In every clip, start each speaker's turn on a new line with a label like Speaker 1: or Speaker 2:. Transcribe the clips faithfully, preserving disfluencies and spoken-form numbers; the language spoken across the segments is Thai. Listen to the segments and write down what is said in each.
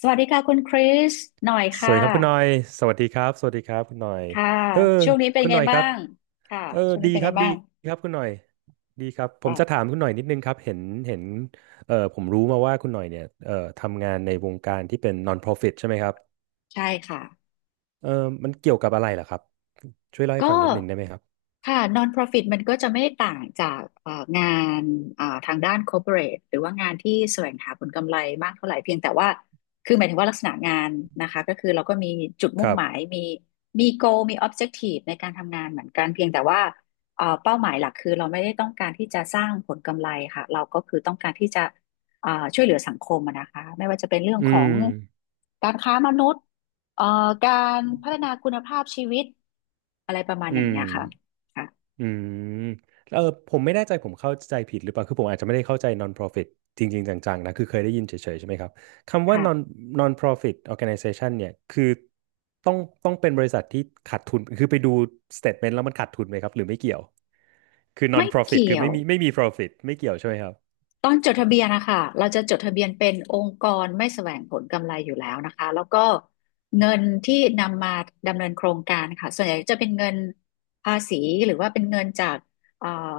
Speaker 1: สวัสดีค่ะคุณคริสหน่อย
Speaker 2: ส
Speaker 1: ค่
Speaker 2: วัสดีครับคุณหน่อย
Speaker 1: ะ
Speaker 2: สวัสดีครับ สวัสดีครับคุณหน่อย
Speaker 1: ค่ะ
Speaker 2: เออ
Speaker 1: ช่วงนี้เป็น
Speaker 2: คุณห
Speaker 1: ไง
Speaker 2: น่อยค
Speaker 1: บ้า
Speaker 2: รับ
Speaker 1: งค่ะ
Speaker 2: เออ
Speaker 1: ช่วง
Speaker 2: ดี
Speaker 1: นี้เป็น
Speaker 2: ค
Speaker 1: ไง
Speaker 2: รับดี
Speaker 1: บ้าง
Speaker 2: ครับคุณหน่อยดีครับ ผมจะถา
Speaker 1: อ่า
Speaker 2: มคุณหน่อยนิดนึงครับ เห็นเห็นเออผมรู้มาว่าคุณหน่อยเนี่ยเออทำงานในวงการที่เป็น non-profit ใช่ไหมครับ
Speaker 1: ใช่ค่ะ
Speaker 2: เออมันเกี่ยวกับอะไรเหรอครับช่วยเล่าให้
Speaker 1: ก็
Speaker 2: ฟังนิดนึงได้ไหมครับ
Speaker 1: ค่ะ non-profit มันก็จะไม่ต่างจากเอ่องานเอ่อทางด้าน corporate หรือว่างานที่แสวงหาผลกำไรมากเท่าไหร่เพียงแต่ว่าคือหมายถึงว่าลักษณะงานนะคะก็คือเราก็มีจุด
Speaker 2: ค
Speaker 1: มุ่ง
Speaker 2: รับ
Speaker 1: หมายมีมี goal มี objective ในการทำงานเหมือนกันเพียงแต่ว่าเอ่อเป้าหมายหลักคือเราไม่ได้ต้องการที่จะสร้างผลกำไรค่ะเราก็คือต้องการที่จะเอ่อช่วยเหลือสังคมอะนะคะไม่ว่าจะเป็นเรื่อง
Speaker 2: อื
Speaker 1: ของ
Speaker 2: ม
Speaker 1: การค้ามนุษย์ เอ่อการพัฒนาคุณภาพชีวิตอะไรประมาณ
Speaker 2: อื
Speaker 1: อย่าง
Speaker 2: ม
Speaker 1: เนี้ยค่ะค่ะ
Speaker 2: อืมแล้วเออผมไม่แน่ใจผมเข้าใจผิดหรือเปล่าคือผมอาจจะไม่ได้เข้าใจ non-profit จริงๆจังๆนะคือเคยได้ยินเฉยๆใช่ไหมครับคำว่า non
Speaker 1: ค่ะ
Speaker 2: non-profit organization เนี่ยคือต้องต้องเป็นบริษัทที่ขาดทุนคือไปดู statement แล้วมันขาดทุนไหมครับหรือไม่เกี่ยวคือ
Speaker 1: ไม่
Speaker 2: non-profit คื
Speaker 1: เกี่
Speaker 2: อ
Speaker 1: ย
Speaker 2: ไม่
Speaker 1: ว
Speaker 2: มีไม่มี profit ไม่เกี่ยวใช่ไหมครับ
Speaker 1: ตอนจดทะเบียนนะคะเราจะจดทะเบียนเป็นองค์กรไม่แสวงผลกำไรอยู่แล้วนะคะแล้วก็เงินที่นำมาดำเนินโครงการค่ะส่วนใหญ่จะเป็นเงินภาษีหรือว่าเป็นเงินจากเอ่อ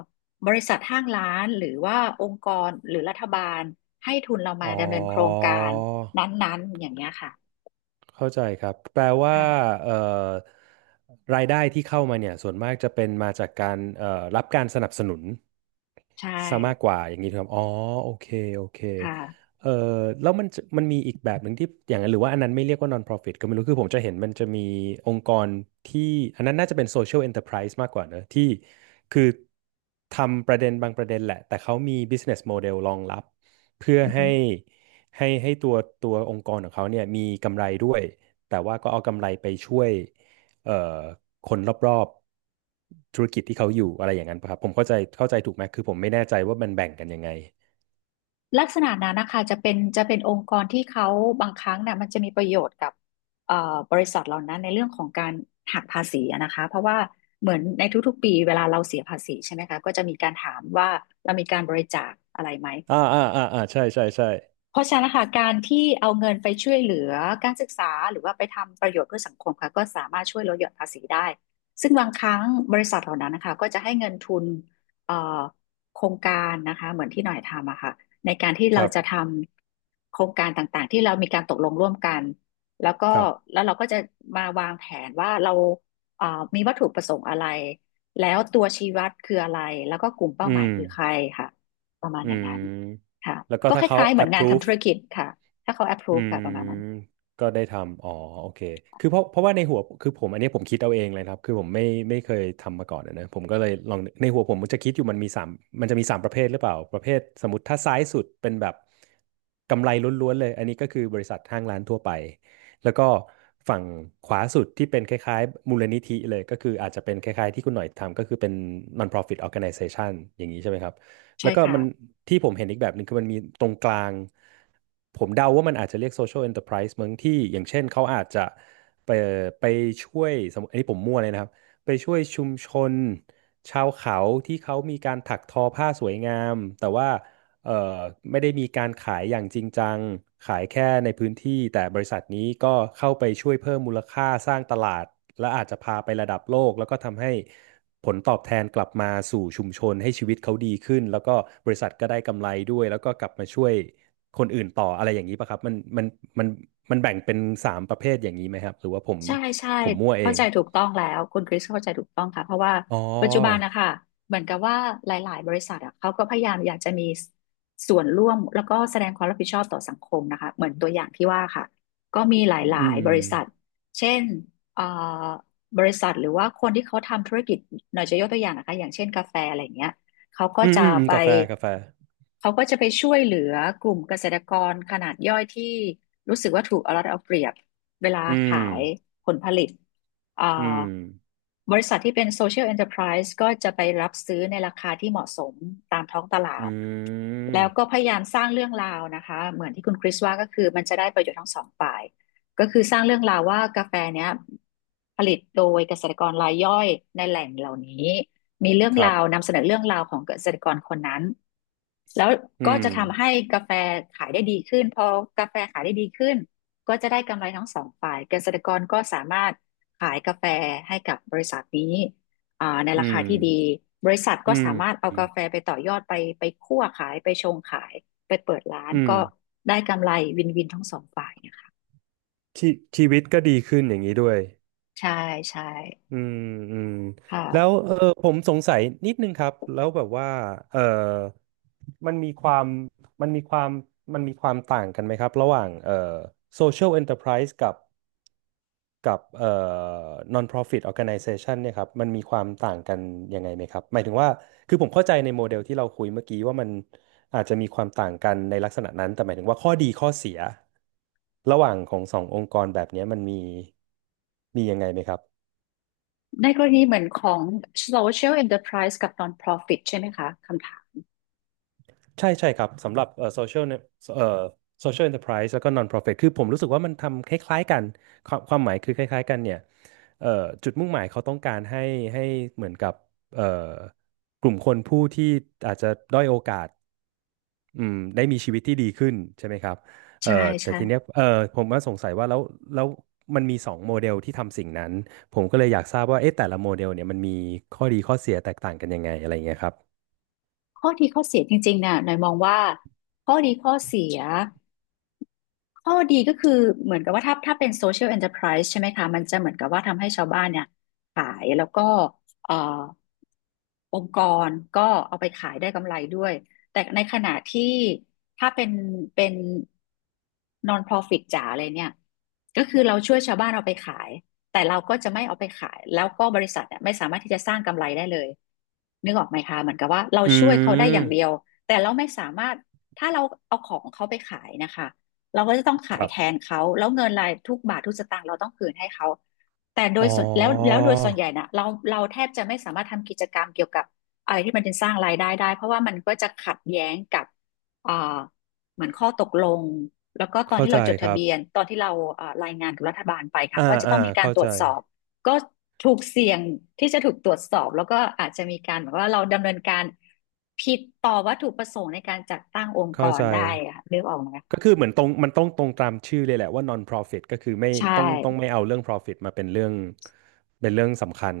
Speaker 1: บริษัทห้างร้านหรือว่าองค์กรหรือรัฐบาลให้ทุนเรา
Speaker 2: อ๋
Speaker 1: มา
Speaker 2: อ
Speaker 1: ดำเนินโครงการนั้นๆอย่างเงี้ยค่ะ
Speaker 2: เข้าใจครับแปลว่า
Speaker 1: ค่ะ
Speaker 2: เอ่อรายได้ที่เข้ามาเนี่ยส่วนมากจะเป็นมาจากการเอ่อรับการสนับสนุน
Speaker 1: ใช่
Speaker 2: ซะมากกว่าอย่างนี้ถูกครับอ๋อโอเคโอเค
Speaker 1: ค่ะ
Speaker 2: เอ่อแล้วมันจะมันมีอีกแบบหนึ่งที่อย่างนั้นหรือว่าอันนั้นไม่เรียกว่า non-profit ก็ไม่รู้คือผมจะเห็นมันจะมีองค์กรที่อันนั้นน่าจะเป็น social enterprise มากกว่าเนอะที่คือทำประเด็นบางประเด็นแหละแต่เขามี business model รองรับเพื่อให้ ให้ให้ตัวตัวองค์กรของเขาเนี่ยมีกำไรด้วยแต่ว่าก็เอากำไรไปช่วยเอ่อคนรอบๆธุรกิจที่เขาอยู่อะไรอย่างนั้นปะครับผมเข้าใจเข้าใจถูกไหมคือผมไม่แน่ใจว่ามันแบ่งกันยังไง
Speaker 1: ลักษณะนั้นนะคะจะเป็นจะเป็นองค์กรที่เขาบางครั้งเนี่ยมันจะมีประโยชน์กับเอ่อบริษัทเหล่านั้นในเรื่องของการหักภาษีอะนะคะเพราะว่าเหมือนในทุกๆปีเวลาเราเสียภาษีใช่ไหมคะก็จะมีการถามว่าเรามีการบริจาคอะไรไหม
Speaker 2: อ่าอ่าอ่าอ่าใช่ใช่ใช่
Speaker 1: เพราะฉะนั้นนะคะการที่เอาเงินไปช่วยเหลือการศึกษาหรือว่าไปทำประโยชน์เพื่อสังคมค่ะก็สามารถช่วยลดหย่อนภาษีได้ซึ่งบางครั้งบริษัทเหล่านั้นนะคะก็จะให้เงินทุนเอ่อโครงการนะคะเหมือนที่หน่อยทำอะค่ะในการที่
Speaker 2: ค
Speaker 1: เรา
Speaker 2: รั
Speaker 1: จะท
Speaker 2: บ
Speaker 1: ำโครงการต่างๆที่เรามีการตกลงร่วมกันแล้วก็
Speaker 2: ครับ
Speaker 1: แล้วเราก็จะมาวางแผนว่าเราเอ่อมีวัตถุประสงค์อะไรแล้วตัวชี้วัดคืออะไรแล้วก็กลุ่มเป้า
Speaker 2: อื
Speaker 1: หมาย
Speaker 2: ม
Speaker 1: คือใครค่ะประมาณ
Speaker 2: อื
Speaker 1: อย่างนั้น
Speaker 2: ม
Speaker 1: ค่ะ
Speaker 2: แล้วก็
Speaker 1: ก็ค
Speaker 2: ถ้าเขา
Speaker 1: ล้ายๆเหมือนงานทำ
Speaker 2: approve
Speaker 1: ธุรกิจค่ะถ้าเขา
Speaker 2: อื
Speaker 1: approve ค่ะประมาณนั้น
Speaker 2: มก็ได้ทำอ๋อโอเคคือเพราะเพราะว่าในหัวคือผมอันนี้ผมคิดเอาเองเลยครับคือผมไม่ไม่เคยทำมาก่อนอะนะผมก็เลยลองในหัวผมมันจะคิดอยู่มันมีสามมันจะมีสามประเภทหรือเปล่าประเภทสมมติถ้าซ้ายสุดเป็นแบบกำไรล้วนๆเลยอันนี้ก็คือบริษัทห้างร้านทั่วไปแล้วก็ฝั่งขวาสุดที่เป็นคล้ายๆมูลนิธิเลยก็คืออาจจะเป็นคล้ายๆที่คุณหน่อยทำก็คือเป็น non-profit organization อย่างนี้ใช่ไหมครับ
Speaker 1: ใช่
Speaker 2: แล้วก็
Speaker 1: ค่ะ
Speaker 2: มันที่ผมเห็นอีกแบบหนึ่งคือมันมีตรงกลางผมเดาว่ามันอาจจะเรียก social enterprise มั้งที่อย่างเช่นเขาอาจจะไปไปช่วยสมมติอันนี้ผมมั่วเลยนะครับไปช่วยชุมชนชาวเขาที่เขามีการถักทอผ้าสวยงามแต่ว่า เอ่อไม่ได้มีการขายอย่างจริงจังขายแค่ในพื้นที่แต่บริษัทนี้ก็เข้าไปช่วยเพิ่มมูลค่าสร้างตลาดและอาจจะพาไประดับโลกแล้วก็ทำให้ผลตอบแทนกลับมาสู่ชุมชนให้ชีวิตเขาดีขึ้นแล้วก็บริษัทก็ได้กำไรด้วยแล้วก็กลับมาช่วยคนอื่นต่ออะไรอย่างนี้ป่ะครับมันมันมันมันแบ่งเป็นสามประเภทอย่างนี้ไหมครับหรือว่าผม
Speaker 1: ใช่ใช่
Speaker 2: ผมมั่วเอ
Speaker 1: เข้า
Speaker 2: ง
Speaker 1: ใจถูกต้องแล้วคุณคริสเข้าใจถูกต้องค่ะเพราะว่า
Speaker 2: อ๋อ
Speaker 1: ปัจจุบันนะคะเหมือนกับว่าหลายๆบริษัทอะเขาก็พยายามอยากจะมีส่วนร่วมแล้วก็แสดงความรับผิดชอบต่อสังคมนะคะเหมือนตัวอย่างที่ว่าค่ะก็มีหลา
Speaker 2: อื
Speaker 1: ย
Speaker 2: ม
Speaker 1: ๆบริษัทเช่นเอ่อบริษัทหรือว่าคนที่เขาทำธุรกิจหน่อยจะยกตัวอย่างนะคะอย่างเช่นกาแฟอะไรอย่างเงี้ย เขาก็
Speaker 2: อืม
Speaker 1: จะ
Speaker 2: อืมอืม
Speaker 1: ไป
Speaker 2: กาแฟกาแฟ
Speaker 1: เขาก็จะไปช่วยเหลือกลุ่มเกษตรกรขนาดย่อยที่รู้สึกว่าถูกเอารัดเอาเปรียบเวลา
Speaker 2: อื
Speaker 1: ขา
Speaker 2: ม
Speaker 1: ยผลผลิตอ่า
Speaker 2: อืม
Speaker 1: บริษัทที่เป็น Social Enterprise ก็จะไปรับซื้อในราคาที่เหมาะสมตามท้องตลา
Speaker 2: อื
Speaker 1: ดแล้วก็
Speaker 2: ม
Speaker 1: พยายามสร้างเรื่องราวนะคะเหมือนที่คุณคริสว่าก็คือมันจะได้ประโยชน์ทั้งสองฝ่ายก็คือสร้างเรื่องราวว่ากาแฟเนี้ยผลิตโดยเกษตรกรรายย่อยในแหล่งเหล่านี้ มีเรื่อง
Speaker 2: ครั
Speaker 1: ราว
Speaker 2: บ
Speaker 1: นำเสนอเรื่องราวของเกษตรกรคนนั้นแล้ว
Speaker 2: อื
Speaker 1: ก็
Speaker 2: ม
Speaker 1: จะทำให้กาแฟขายได้ดีขึ้นพอกาแฟขายได้ดีขึ้นก็จะได้กำไรทั้งสองฝ่ายเกษตรกรก็สามารถขายกาแฟให้กับบริษัทนี้อ่าใน
Speaker 2: อื
Speaker 1: ราคา
Speaker 2: ม
Speaker 1: ที่ดีบริษัทก็
Speaker 2: อืม
Speaker 1: สามารถเอากาแฟไปต่อยอดไปไปคั่วขายไปชงขายไปเปิดร้าน
Speaker 2: อืม
Speaker 1: ก็ได้กำไรวินวินทั้งสองฝ่ายนะคะ
Speaker 2: ชีชีวิตก็ดีขึ้นอย่างนี้ด้วย
Speaker 1: ใช่ใช่
Speaker 2: อืมอืมแล้ว
Speaker 1: ค่ะ
Speaker 2: เออผมสงสัยนิดนึงครับแล้วแบบว่าเออมันมีความมันมีความมันมีความต่างกันไหมครับระหว่างเอ่อ social enterprise กับกับเอ่อ non-profit organization เนี่ยครับมันมีความต่างกันยังไงไหมครับหมายถึงว่าคือผมเข้าใจในโมเดลที่เราคุยเมื่อกี้ว่ามันอาจจะมีความต่างกันในลักษณะนั้นแต่หมายถึงว่าข้อดีข้อเสียระหว่างของสององค์กรแบบเนี้ยมันมีมียังไงไหมครับ
Speaker 1: ในกรณีเหมือนของ social enterprise กับ non-profit ใช่ไหมคะคำถาม
Speaker 2: ใช่ใช่ครับสำหรับเอ่อโซเชียลเนี่ยเอ่อโซเชียลเอนตอร์สแล้วก็นอน profit คือผมรู้สึกว่ามันทำคล้ายๆกันความความหมายคือคล้ายๆกันเนี่ยเอ่อจุดมุ่งหมายเขาต้องการให้ให้เหมือนกับเอ่อกลุ่มคนผู้ที่อาจจะด้อยโอกาสอืมได้มีชีวิตที่ดีขึ้นใช่ไหมครับเอ่อ
Speaker 1: ใช่
Speaker 2: แต่
Speaker 1: ใช่
Speaker 2: ทีเนี้ยเอ่อผมก็สงสัยว่าแล้วแล้วมันมีสองโมเดลที่ทำสิ่งนั้นผมก็เลยอยากทราบว่าเอ๊ะแต่ละโมเดลเนี่ยมันมีข้อดีข้อเสียแตกต่างกันยังไงอะไรเงี้ยครับ
Speaker 1: ข้อดีข้อเสียจริงๆน่ะหน่อยมองว่าข้อดีข้อเสีย ข้อดีก็คือเหมือนกับว่าถ้าถ้าเป็น social enterprise ใช่ไหมคะมันจะเหมือนกับว่าทำให้ชาวบ้านเนี่ยขายแล้วก็เอ่อองค์กรก็เอาไปขายได้กำไรด้วยแต่ในขณะที่ถ้าเป็นเป็น non-profit จ๋าเลยเนี่ยก็คือเราช่วยชาวบ้านเอาไปขายแต่เราก็จะไม่เอาไปขายแล้วก็บริษัทเนี่ยไม่สามารถที่จะสร้างกำไรได้เลยนึกออกไหมคะเหมือนกับว่าเรา
Speaker 2: อื
Speaker 1: ช่วยเขาได้อย่างเดียว
Speaker 2: ม
Speaker 1: แต่เราไม่สามารถถ้าเราเอาของเขาไปขายนะคะ เราก็จะต้อง
Speaker 2: ค
Speaker 1: ขาย
Speaker 2: รั
Speaker 1: แทน
Speaker 2: บ
Speaker 1: เขาแล้วเงินรายทุกบาททุกสตางค์เราต้องคืนให้เขาแต่โดย
Speaker 2: อ๋อ
Speaker 1: ส่วนแล้วแล้วโดยส่วนใหญ่นะเราเราแทบจะไม่สามารถทำกิจกรรมเกี่ยวกับอะไรที่มันเป็นสร้างรายได้ได้เพราะว่ามันก็จะขัดแย้งกับเอ่อเหมือนข้อตกลงแล้วก็ตอน
Speaker 2: เข้า
Speaker 1: ที่
Speaker 2: ใจ
Speaker 1: เราจด
Speaker 2: ค
Speaker 1: ทะ
Speaker 2: รับ
Speaker 1: เบียนตอนที่เราเอ่อรายงานกับรัฐบาลไปค่ะ
Speaker 2: อ่า
Speaker 1: เพราะว่าจะ
Speaker 2: อ่า
Speaker 1: ต้องมีการ
Speaker 2: เข้า
Speaker 1: ตร
Speaker 2: ใจ
Speaker 1: วจสอบก็ถูกเสี่ยงที่จะถูกตรวจสอบแล้วก็อาจจะมีการแบบว่าเราดำเนินการผิดต่อวัตถุประสงค์ในการจัดตั้งองค์ก
Speaker 2: เข้า
Speaker 1: ร
Speaker 2: ใจ
Speaker 1: ได้อะค่ะนึกออกไหม
Speaker 2: ก็คือเหมือนตรงมันต้องตรงตามชื่อเลยแหละว่า non-profit ก็คือไม่
Speaker 1: ใช่
Speaker 2: ต้องต้องไม่เอาเรื่อง profit มาเป็นเรื่องเป็นเรื่องสำคัญ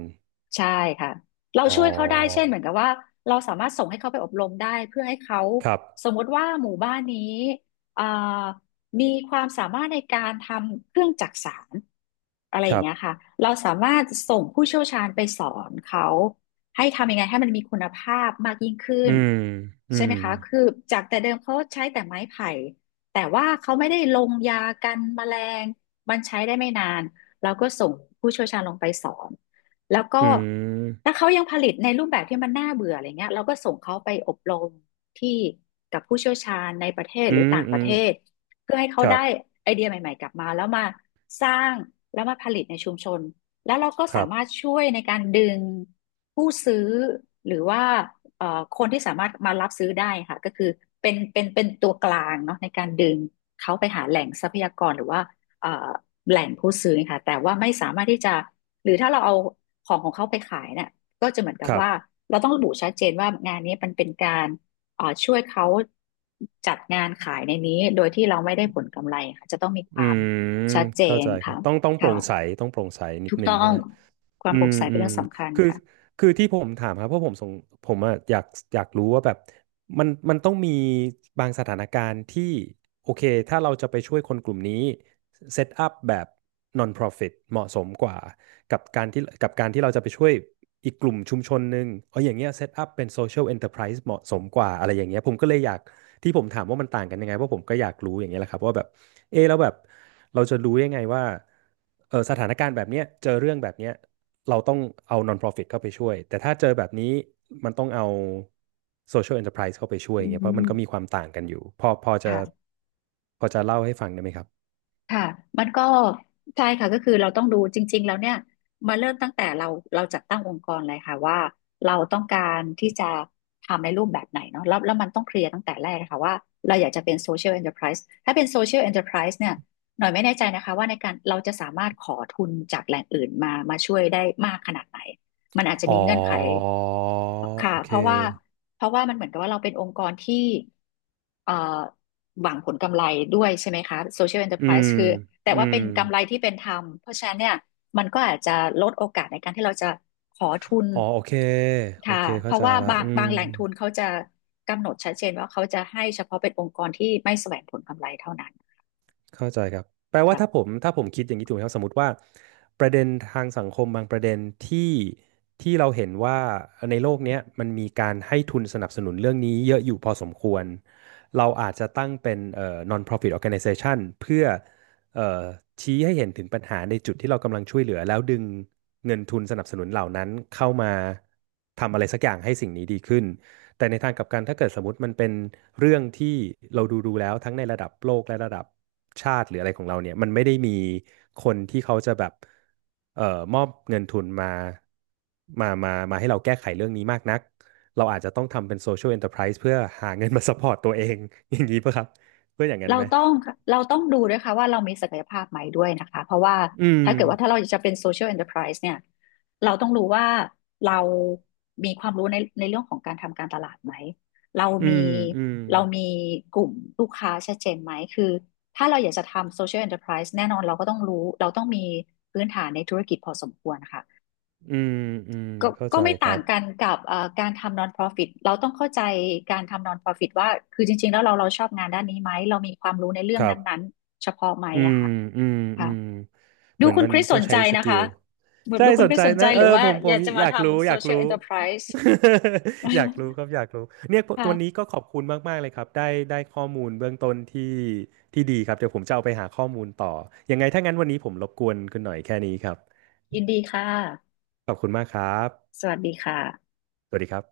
Speaker 1: ใช่ค่ะ เรา
Speaker 2: อ๋
Speaker 1: ช่วยเขาได้ เช่น
Speaker 2: อ
Speaker 1: เหมือนกับว่าเราสามารถส่งให้เขาไปอบรมได้เพื่อให้เขา
Speaker 2: ครับ
Speaker 1: สมมติว่าหมู่บ้านนี้เอ่อมีความสามารถในการทำเครื่องจักสานอะไร
Speaker 2: ค
Speaker 1: อย่าง
Speaker 2: รับ
Speaker 1: เงี้ยค่ะเราสามารถส่งผู้เชี่ยวชาญไปสอนเขาให้ทำยังไงให้มันมีคุณภาพมากยิ่งขึ้
Speaker 2: อื
Speaker 1: น
Speaker 2: มอื
Speaker 1: ใช่ไหม
Speaker 2: ม
Speaker 1: คะคือจากแต่เดิมเขาใช้แต่ไม้ไผ่แต่ว่าเขาไม่ได้ลงยากันแมลงมันใช้ได้ไม่นานเราก็ส่งผู้เชี่ยวชาญลงไปสอน แล้วก็
Speaker 2: อืม
Speaker 1: ถ้าเขายังผลิตในรูปแบบที่มันน่าเบื่ออะไรเงี้ยเราก็ส่งเขาไปอบรมที่กับผู้เชี่ยวชาญในประเทศ
Speaker 2: อื
Speaker 1: หรือ
Speaker 2: ม
Speaker 1: ต่างป
Speaker 2: อื
Speaker 1: ระ
Speaker 2: ม
Speaker 1: เทศเพื่อให้เขา
Speaker 2: ครั
Speaker 1: ได้
Speaker 2: บ
Speaker 1: ไอเดียใหม่ๆกลับมาแล้วมาสร้างแล้วมาผลิตในชุมชนแล้วเราก็
Speaker 2: ค
Speaker 1: สา
Speaker 2: รับ
Speaker 1: มารถช่วยในการดึงผู้ซื้อหรือว่าเอ่อคนที่สามารถมารับซื้อได้ค่ะก็คือเป็นเป็นเป็นตัวกลางเนาะในการดึงเขาไปหาแหล่งทรัพยากรหรือว่าเอ่อแหล่งผู้ซื้อค่ะแต่ว่าไม่สามารถที่จะ หรือถ้าเราเอาของของเขาไปขายเนี่ยก็จะเหมือนกับ
Speaker 2: ครับ
Speaker 1: ว่าเราต้องระบุชัดเจนว่างานนี้มันเป็นการเอ่อช่วยเขาจัดงานขายในนี้โดยที่เราไม่ได้ผลกำไรค่ะจะต้องมีค
Speaker 2: อื
Speaker 1: วาม
Speaker 2: ม
Speaker 1: ชัดเจ
Speaker 2: เข้า
Speaker 1: น
Speaker 2: ใจครั
Speaker 1: ค่ะ
Speaker 2: บต้องต้องโปร่
Speaker 1: ค่ะ
Speaker 2: งใสต้องโปร่งใสนิด
Speaker 1: ถูก
Speaker 2: นึ
Speaker 1: ต้
Speaker 2: ง
Speaker 1: อ
Speaker 2: ใช่
Speaker 1: ง
Speaker 2: ไหม
Speaker 1: ความ
Speaker 2: อื
Speaker 1: โปร่
Speaker 2: ม
Speaker 1: งใส
Speaker 2: อื
Speaker 1: เป็น
Speaker 2: ม
Speaker 1: เรื่องสำคัญ
Speaker 2: คือ
Speaker 1: ค่ะ
Speaker 2: คือที่ผมถามครับเพราะผมสงผมอะอยากอยากรู้ว่าแบบมันมันต้องมีบางสถานการณ์ที่โอเคถ้าเราจะไปช่วยคนกลุ่มนี้เซตอัพแบบ non-profit เหมาะสมกว่ากับการที่กับการที่เราจะไปช่วยอีกกลุ่มชุมชนหนึ่งเอาอย่างเงี้ยเซตอัพเป็น social enterprise เหมาะสมกว่าอะไรอย่างเงี้ยผมก็เลยอยาก ที่ผมถามว่ามันต่างกันยังไงเพราะผมก็อยากรู้อย่างเงี้ยแหละครับว่าแบบเออแล้วแบบเราจะรู้ยังไงว่าเออสถานการณ์แบบเนี้ยเจอเรื่องแบบเนี้ยเราต้องเอา non-profit เข้าไปช่วยแต่ถ้าเจอแบบนี้มันต้องเอา social enterprise เข้าไปช่วย
Speaker 1: อื
Speaker 2: อย่างเงี้ยเพราะมันก็มี
Speaker 1: ม
Speaker 2: ความต่างกันอยู่พอพอจะ
Speaker 1: ค่ะ
Speaker 2: พอจะเล่าให้ฟังได้ไหมครับ
Speaker 1: ค่ะมันก็ใช่ค่ะก็คือเราต้องดูจริงๆแล้วเนี่ยมาเริ่มตั้งแต่เราเราจัดตั้งองค์กรเลยค่ะว่าเราต้องการที่จะทำในรูปแบบไหนเนาะแล้วแล้วมันต้องเคลียร์ตั้งแต่แรกค่ะว่าเราอยากจะเป็นโซเชียล n อ e r p r i s e ถ้าเป็นโซเชียล n อ e r p r i s e เนี่ยหน่อยไม่แน่ใจนะคะว่าในการเราจะสามารถขอทุนจากแหล่งอื่นมามาช่วยได้มากขนาดไหน มันอาจจะ
Speaker 2: อ๋
Speaker 1: มี
Speaker 2: อ
Speaker 1: เงื่อนไขค่ะ
Speaker 2: โอเค
Speaker 1: เพราะว่าเพราะว่ามันเหมือนกับว่าเราเป็นองค์กรที่เอ่อหวังผลกำไรด้วยใช่ไหมคะ Social
Speaker 2: อื
Speaker 1: Enterprise
Speaker 2: ม
Speaker 1: คือแต่
Speaker 2: อื
Speaker 1: ว่า
Speaker 2: ม
Speaker 1: เป็นกำไรที่เป็นธรรมเพราะฉะนั้นเนี่ยมันก็อาจจะลดโอกาสในการที่เราจะขอทุน
Speaker 2: อ๋อโอเคโอ
Speaker 1: ค่ะ
Speaker 2: เค
Speaker 1: เพ
Speaker 2: เข้า
Speaker 1: ราะ
Speaker 2: ใจ
Speaker 1: ว่า
Speaker 2: ละ
Speaker 1: บาง
Speaker 2: อื
Speaker 1: บา
Speaker 2: ม
Speaker 1: งแหล่งทุนเขาจะกำหนดชัดเจนว่าเขาจะให้เฉพาะเป็นองค์กรที่ไม่แสวงผลกำไรเท่านั้น
Speaker 2: เข้าใจครับแปลว่า
Speaker 1: ค่ะ
Speaker 2: ถ้าผมถ้าผมคิดอย่างนี้ถูกไหมครับสมมติว่าประเด็นทางสังคมบางประเด็นที่ที่เราเห็นว่าในโลกเนี้ยมันมีการให้ทุนสนับสนุนเรื่องนี้เยอะอยู่พอสมควรเราอาจจะตั้งเป็นเอ่อ non-profit organization เพื่อเอ่อชี้ให้เห็นถึงปัญหาในจุดที่เรากำลังช่วยเหลือแล้วดึงเงินทุนสนับสนุนเหล่านั้นเข้ามาทำอะไรสักอย่างให้สิ่งนี้ดีขึ้น แต่ในทางกลับกันถ้าเกิดสมมติมันเป็นเรื่องที่เราดูดูแล้วทั้งในระดับโลกและระดับชาติหรืออะไรของเราเนี่ยมันไม่ได้มีคนที่เขาจะแบบเอ่อมอบเงินทุนมามามามาให้เราแก้ไขเรื่องนี้มากนักเราอาจจะต้องทำเป็นโซเชียล n อน e ต p r i s e เพื่อหาเงินมาซัพพอร์ตตัวเอง อย่างนี้ป่ะครับเพื่ออย่างนั้น
Speaker 1: เรา
Speaker 2: ไหม
Speaker 1: ต้องเราต้องดูด้วยค่ะว่าเรามีศักยภาพไหมด้วยนะคะเพราะว่า
Speaker 2: อืม
Speaker 1: ถ้าเกิดว่าถ้าเราจะเป็น social enterprise เนี่ยเราต้องรู้ว่าเรามีความรู้ในในเรื่องของการทำการตลาดไหมเรา
Speaker 2: อื
Speaker 1: มี
Speaker 2: มอืม
Speaker 1: เรามีกลุ่มลูกค้าชัดเจนไหมคือถ้าเราอยากจะทำ social enterprise แน่นอนเราก็ต้องรู้เราต้องมีพื้นฐานในธุรกิจพอสมควรค่ะ
Speaker 2: อืมอืม
Speaker 1: ก็
Speaker 2: เข้า
Speaker 1: ก็
Speaker 2: ใจ
Speaker 1: ไม่
Speaker 2: ค
Speaker 1: ต่า
Speaker 2: รั
Speaker 1: ง
Speaker 2: บ
Speaker 1: กันกับเอ่อการทำ non-profit เราต้องเข้าใจการทำ non-profit ว่าคือจริงๆแล้วเราเราชอบงานด้านนี้ไหมเรามีความรู้ในเรื่อ
Speaker 2: ค
Speaker 1: ง
Speaker 2: รับ
Speaker 1: นั้นๆเฉพาะไหม
Speaker 2: อื
Speaker 1: อะ
Speaker 2: ม
Speaker 1: ค่ะ
Speaker 2: อืมอื
Speaker 1: ค่ะ
Speaker 2: มเห
Speaker 1: ดู
Speaker 2: มือน
Speaker 1: คุณ
Speaker 2: มัน
Speaker 1: คริส
Speaker 2: ต้
Speaker 1: ส
Speaker 2: อง
Speaker 1: น
Speaker 2: ใช้
Speaker 1: ใจ
Speaker 2: ส
Speaker 1: นะ
Speaker 2: กิล
Speaker 1: คะ
Speaker 2: ใช่
Speaker 1: ดูคุ
Speaker 2: ส
Speaker 1: ณค
Speaker 2: น
Speaker 1: ริ
Speaker 2: ใจ
Speaker 1: สสนใจ
Speaker 2: นะเอ
Speaker 1: ห
Speaker 2: อ
Speaker 1: รือว่า
Speaker 2: ผมผ
Speaker 1: อ
Speaker 2: ม
Speaker 1: ยากจะ
Speaker 2: อ
Speaker 1: มา
Speaker 2: ยากรู้
Speaker 1: ทำ
Speaker 2: อยากรู้
Speaker 1: social enterprise
Speaker 2: อยากรู้ ครับอยากรู้เนี่ยวันนี้
Speaker 1: ค่ะ
Speaker 2: ก็ขอบคุณมากๆเลยครับได้ได้ข้อมูลเบื้องต้นที่ที่ดีครับเดี๋ยวผมจะเอาไปหาข้อมูลต่อยังไงถ้างั้นวันนี้ผมรบกวนคุณหน่อยแค่นี้ครับ
Speaker 1: ยินดีค่ะ
Speaker 2: ขอบคุณมากครับ
Speaker 1: สวัสดีค่ะ
Speaker 2: สวัสดีครับ